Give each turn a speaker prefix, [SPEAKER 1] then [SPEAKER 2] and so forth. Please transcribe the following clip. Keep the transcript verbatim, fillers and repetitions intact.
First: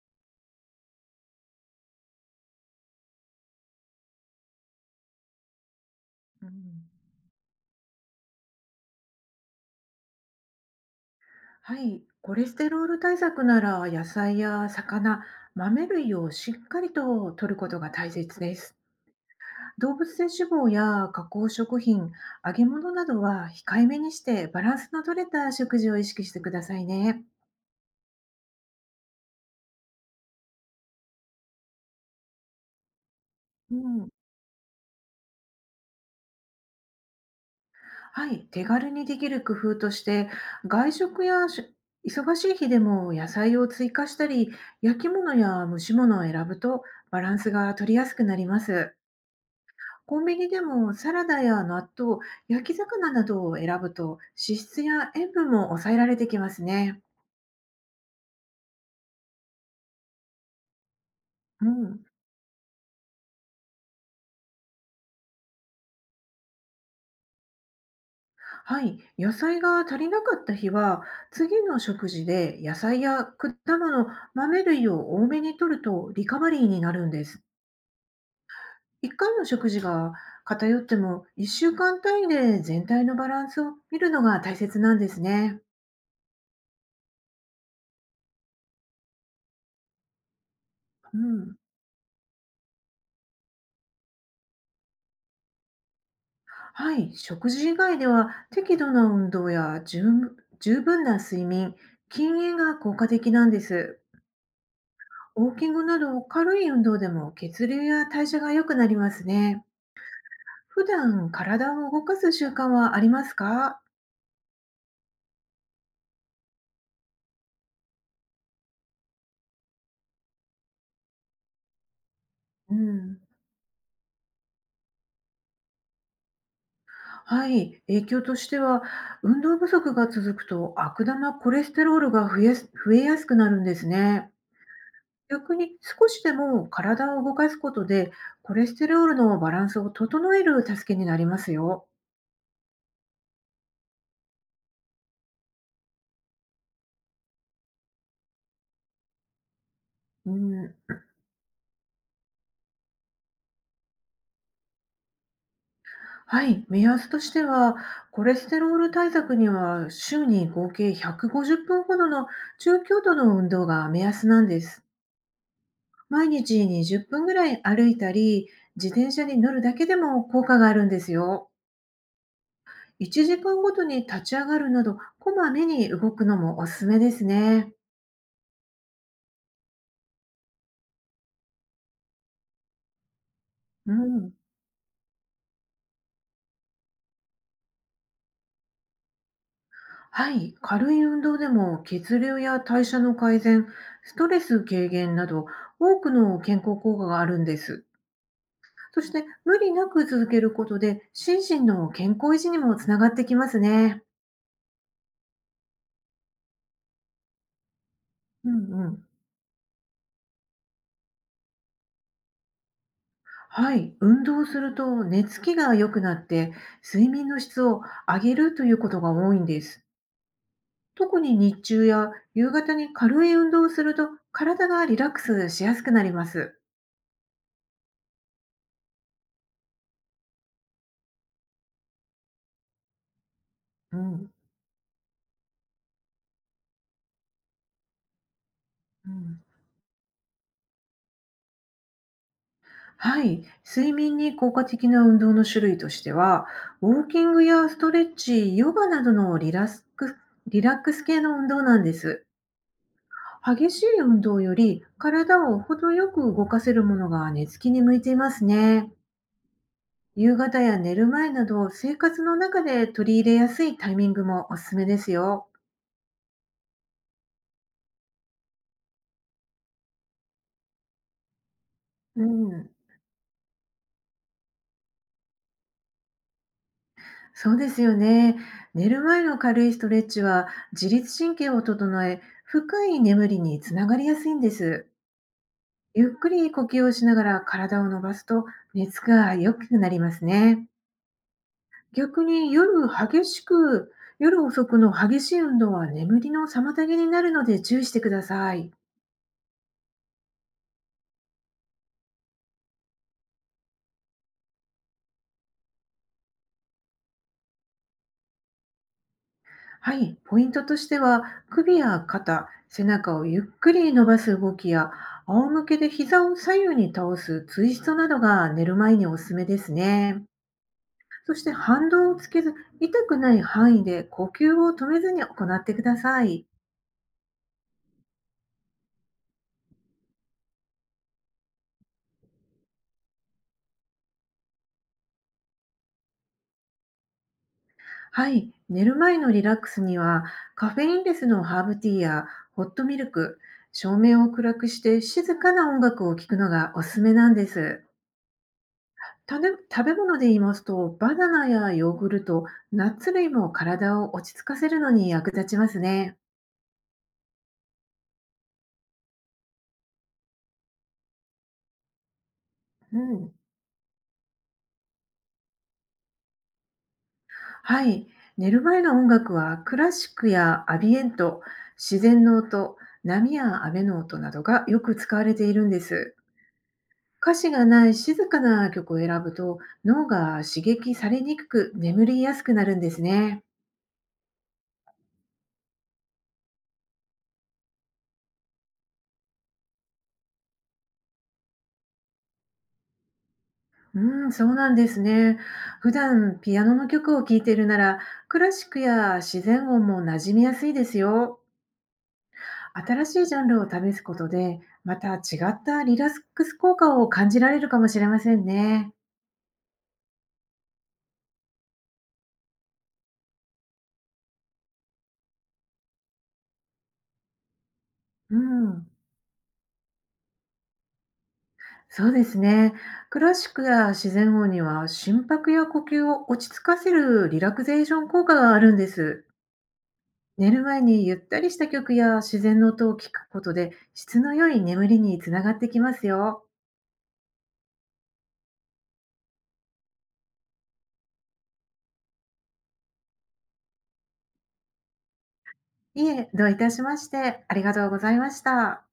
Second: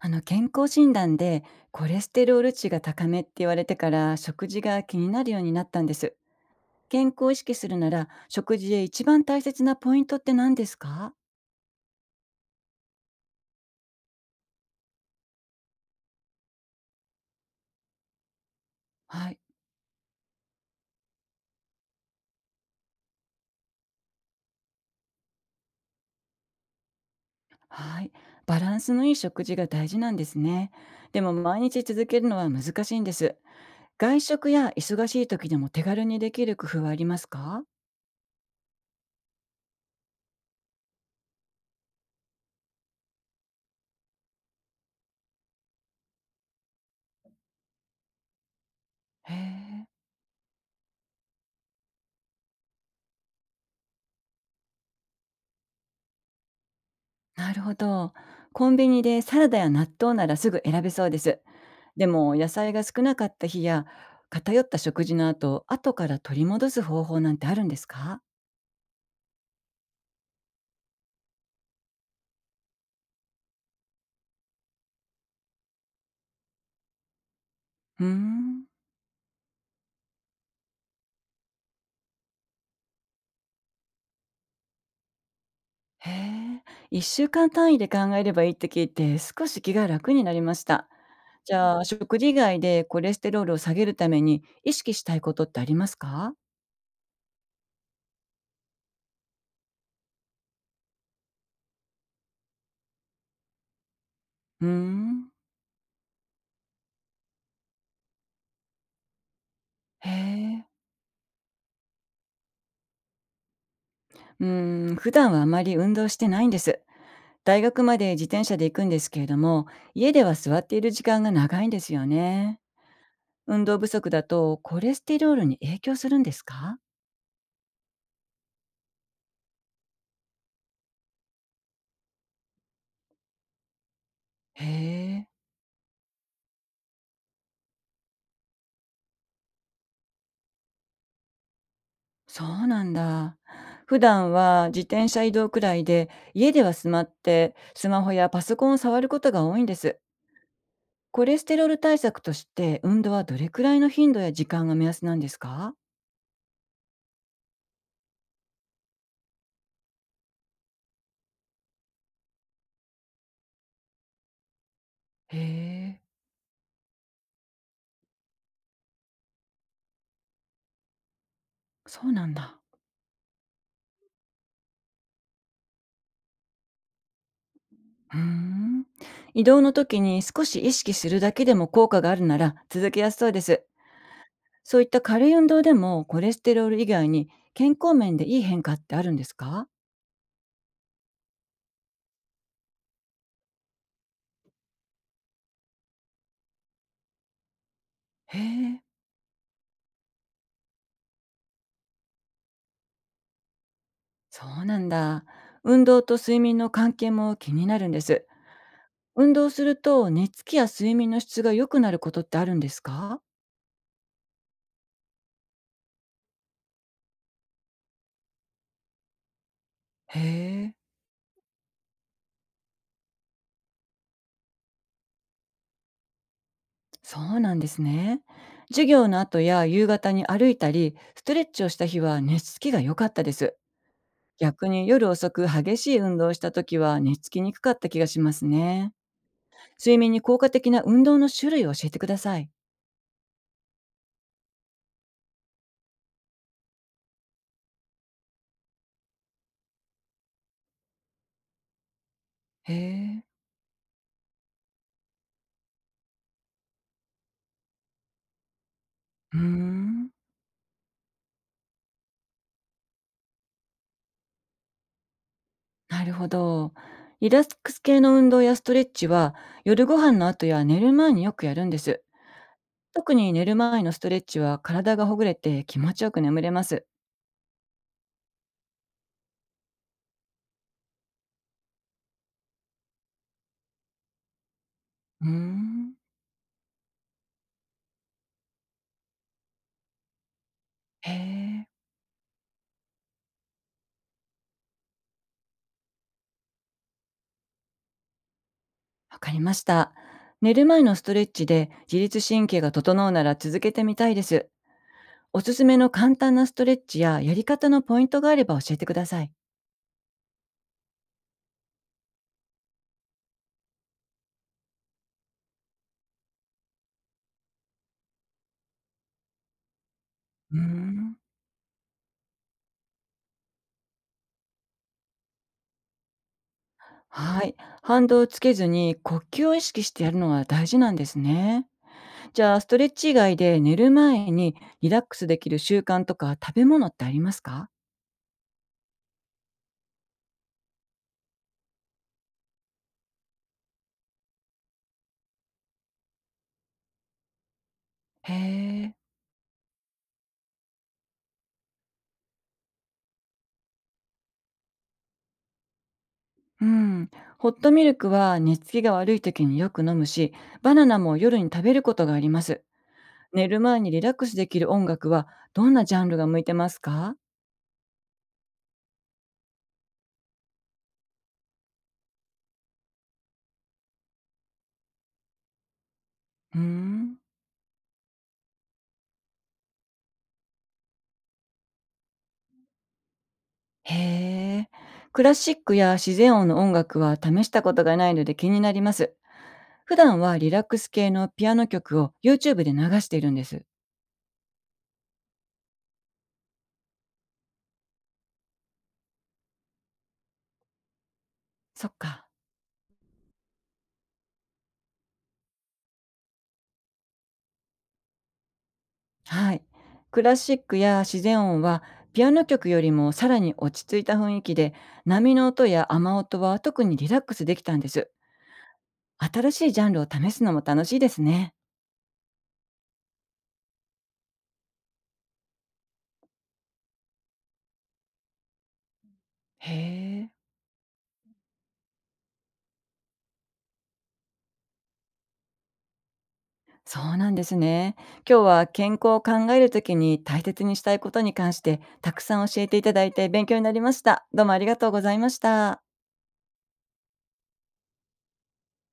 [SPEAKER 1] あの健康診断でコレステロール値が高めって言われてから食事が気になるようになったんです。
[SPEAKER 2] うん、
[SPEAKER 1] 健康を意識するなら食事で一番大切なポイントって何ですか？
[SPEAKER 2] はい、コレステロール対策なら野菜や魚、豆類をしっかりと摂ることが大切です。
[SPEAKER 1] はい。
[SPEAKER 2] 動物性脂肪や加工食品、揚げ物などは控えめにして、バランスの取れた食事を意識してくださいね。
[SPEAKER 1] はい。バランスのいい食事が大事なんですね。でも毎日続けるのは難しいんです。
[SPEAKER 2] うん、
[SPEAKER 1] 外食や忙しい時でも手軽にできる工夫はありますか？
[SPEAKER 2] はい、手軽にできる工夫として、外食やし忙しい日でも野菜を追加したり、焼き物や蒸し物を選ぶとバランスが取りやすくなります。
[SPEAKER 1] へえ。
[SPEAKER 2] コンビニでもサラダや納豆、焼き魚などを選ぶと、脂質や塩分も抑えられてきますね。
[SPEAKER 1] なるほど。コンビニでサラダや納豆ならすぐ選べそうです。
[SPEAKER 2] うん、
[SPEAKER 1] でも野菜が少なかった日や偏った食事の後、後から取り戻す方法なんてあるんですか？
[SPEAKER 2] はい、野菜が足りなかった日は、次の食事で野菜や果物、豆類を多めに摂るとリカバリーになるんです。
[SPEAKER 1] うーん。
[SPEAKER 2] 一回の食事が偏っても、いっしゅうかん単位で全体のバランスを見るのが大切なんですね。
[SPEAKER 1] へえ。いっしゅうかん単位で考えればいいって聞いて少し気が楽になりました。
[SPEAKER 2] う
[SPEAKER 1] じ
[SPEAKER 2] ん、
[SPEAKER 1] ゃあ食事以外でコレステロールを下げるために意識したいことってありますか？
[SPEAKER 2] はい、食事以外では適度な運動や十分十分な睡眠、禁煙が効果的なんです。
[SPEAKER 1] うーん。
[SPEAKER 2] ウォーキングなど軽い運動でも、血流や代謝が良くなりますね。
[SPEAKER 1] へえ。
[SPEAKER 2] 普段体を動かす習慣はありますか？
[SPEAKER 1] うーん。普段はあまり運動してないんです。大学まで自転車で行くんですけれども、家では座っている時間が長いんですよね。
[SPEAKER 2] うん、
[SPEAKER 1] 運動不足だとコレステロールに影響するんですか？
[SPEAKER 2] はい、影響としては、運動不足が続くと悪玉コレステロールが増えやす増えやすくなるんですね。
[SPEAKER 1] へえ、
[SPEAKER 2] 逆に少しでも体を動かすことで、コレステロールのバランスを整える助けになりますよ。
[SPEAKER 1] そうなんだ。普段は自転車移動くらいで、家ではスマって、スマホやパソコンを触ることが多いんです。
[SPEAKER 2] うん、
[SPEAKER 1] コレステロール対策として運動はどれくらいの頻度や時間が目安なんですか？
[SPEAKER 2] はい、目安としては、コレステロール対策には週に合計ひゃくごじゅっぷんほどの中強度の運動が目安なんです。
[SPEAKER 1] へえ、
[SPEAKER 2] 毎日にじゅっぷんぐらい歩いたり、自転車に乗るだけでも効果があるんですよ。
[SPEAKER 1] そうなんだ。
[SPEAKER 2] いちじかんごとに立ち上がるなど、こまめに動くのもおすすめですね。
[SPEAKER 1] うーん。移動の時に少し意識するだけでも効果があるなら続けやすそうです。
[SPEAKER 2] うん、
[SPEAKER 1] そういった軽い運動でもコレステロール以外に健康面でいい変化ってあるんですか？
[SPEAKER 2] はい、軽い運動でも血流や代謝の改善、ストレス軽減など多くの健康効果があるんです。
[SPEAKER 1] へえ、
[SPEAKER 2] そして無理なく続けることで、心身の健康維持にもつながってきますね。
[SPEAKER 1] そうなんだ。運動と睡眠の関係も気になるんです。
[SPEAKER 2] うんうん。
[SPEAKER 1] 運動すると寝つきや睡眠の質が良くなることってあるんですか？
[SPEAKER 2] はい、運動すると寝つきが良くなって、睡眠の質を上げるということが多いんです。
[SPEAKER 1] へえ、
[SPEAKER 2] 特に日中や夕方に軽い運動をすると、体がリラックスしやすくなります。
[SPEAKER 1] そうなんですね。授業の後や夕方に歩いたり、ストレッチをした日は寝つきが良かったです。
[SPEAKER 2] うん、
[SPEAKER 1] 逆に夜遅く激しい運動をした時は寝つきにくかった気がしますね。
[SPEAKER 2] うん、
[SPEAKER 1] 睡眠に効果的な運動の種類を教えてください。
[SPEAKER 2] はい、睡眠に効果的な運動の種類としては、ウォーキングやストレッチ、ヨガなどのリラスクリラックス系の運動なんです。
[SPEAKER 1] へえ。
[SPEAKER 2] 激しい運動より体を程よく動かせるものが寝つきに向いていますね。
[SPEAKER 1] うーん。
[SPEAKER 2] 夕方や寝る前など、生活の中で取り入れやすいタイミングもおすすめですよ。
[SPEAKER 1] なるほど。リラックス系の運動やストレッチは夜ご飯の後や寝る前によくやるんです。
[SPEAKER 2] うん、
[SPEAKER 1] 特に寝る前のストレッチは体がほぐれて気持ちよく眠れます。
[SPEAKER 2] そうですよね。寝る前の軽いストレッチは、自律神経を整え、深い眠りにつながりやすいんです。
[SPEAKER 1] うーん。
[SPEAKER 2] ゆっくり呼吸をしながら体を伸ばすと、熱が良くなりますね。
[SPEAKER 1] へえ。
[SPEAKER 2] 逆に夜激しく、夜遅くの激しい運動は眠りの妨げになるので注意してください。
[SPEAKER 1] わかりました。寝る前のストレッチで自律神経が整うなら続けてみたいです。おすすめの簡単なストレッチややり方のポイントがあれば教えてください。
[SPEAKER 2] はい、ポイントとしては、首や肩、背中をゆっくり伸ばす動きや、仰向けで膝を左右に倒すツイストなどが寝る前におすすめですね。
[SPEAKER 1] うーん。
[SPEAKER 2] そして反動をつけず、痛くない範囲で呼吸を止めずに行ってください。
[SPEAKER 1] はい。反動をつけずに呼吸を意識してやるのは大事なんですね。じゃあ、ストレッチ以外で寝る前にリラックスできる習慣とか食べ物ってありますか？
[SPEAKER 2] はい、寝る前のリラックスには、カフェインレスのハーブティーやホットミルク、照明を暗くして静かな音楽を聴くのがおすすめなんです。
[SPEAKER 1] へえ。
[SPEAKER 2] 食べ食べ物で言いますと、バナナやヨーグルト、ナッツ類も体を落ち着かせるのに役立ちますね。
[SPEAKER 1] うん。ホットミルクは寝つきが悪い時によく飲むし、バナナも夜に食べることがあります。
[SPEAKER 2] うん、
[SPEAKER 1] 寝る前にリラックスできる音楽はどんなジャンルが向いてますか？
[SPEAKER 2] はい、寝る前の音楽はクラシックやアビエント、自然の音、波や雨の音などがよく使われているんです。
[SPEAKER 1] うーん。
[SPEAKER 2] 歌詞がない静かな曲を選ぶと、脳が刺激されにくく眠りやすくなるんですね。
[SPEAKER 1] へえ。クラシックや自然音の音楽は試したことがないので気になります。普段はリラックス系のピアノ曲を YouTube で流しているんです。
[SPEAKER 2] うん、そうなんですね。普段ピアノの曲を聴いているなら、クラシックや自然音も馴染みやすいですよ。
[SPEAKER 1] そっか。
[SPEAKER 2] 新しいジャンルを試すことで、また違ったリラックス効果を感じられるかもしれませんね。
[SPEAKER 1] はい。クラシックや自然音はピアノ曲よりもさらに落ち着いた雰囲気で、波の音や雨音は特にリラックスできたんです。
[SPEAKER 2] うん、
[SPEAKER 1] 新しいジャンルを試すのも楽しいですね。
[SPEAKER 2] そうですね。クラシックや自然音には、心拍や呼吸を落ち着かせるリラクゼーション効果があるんです。
[SPEAKER 1] へえ。
[SPEAKER 2] 寝る前にゆったりした曲や自然の音を聞くことで、質の良い眠りにつながってきますよ。
[SPEAKER 1] そうなんですね。今日は健康を考えるときに大切にしたいことに関してたくさん教えていただいて勉強になりました。どうもありがとうございました。
[SPEAKER 2] いえ、どういたしまして、ありがとうございました。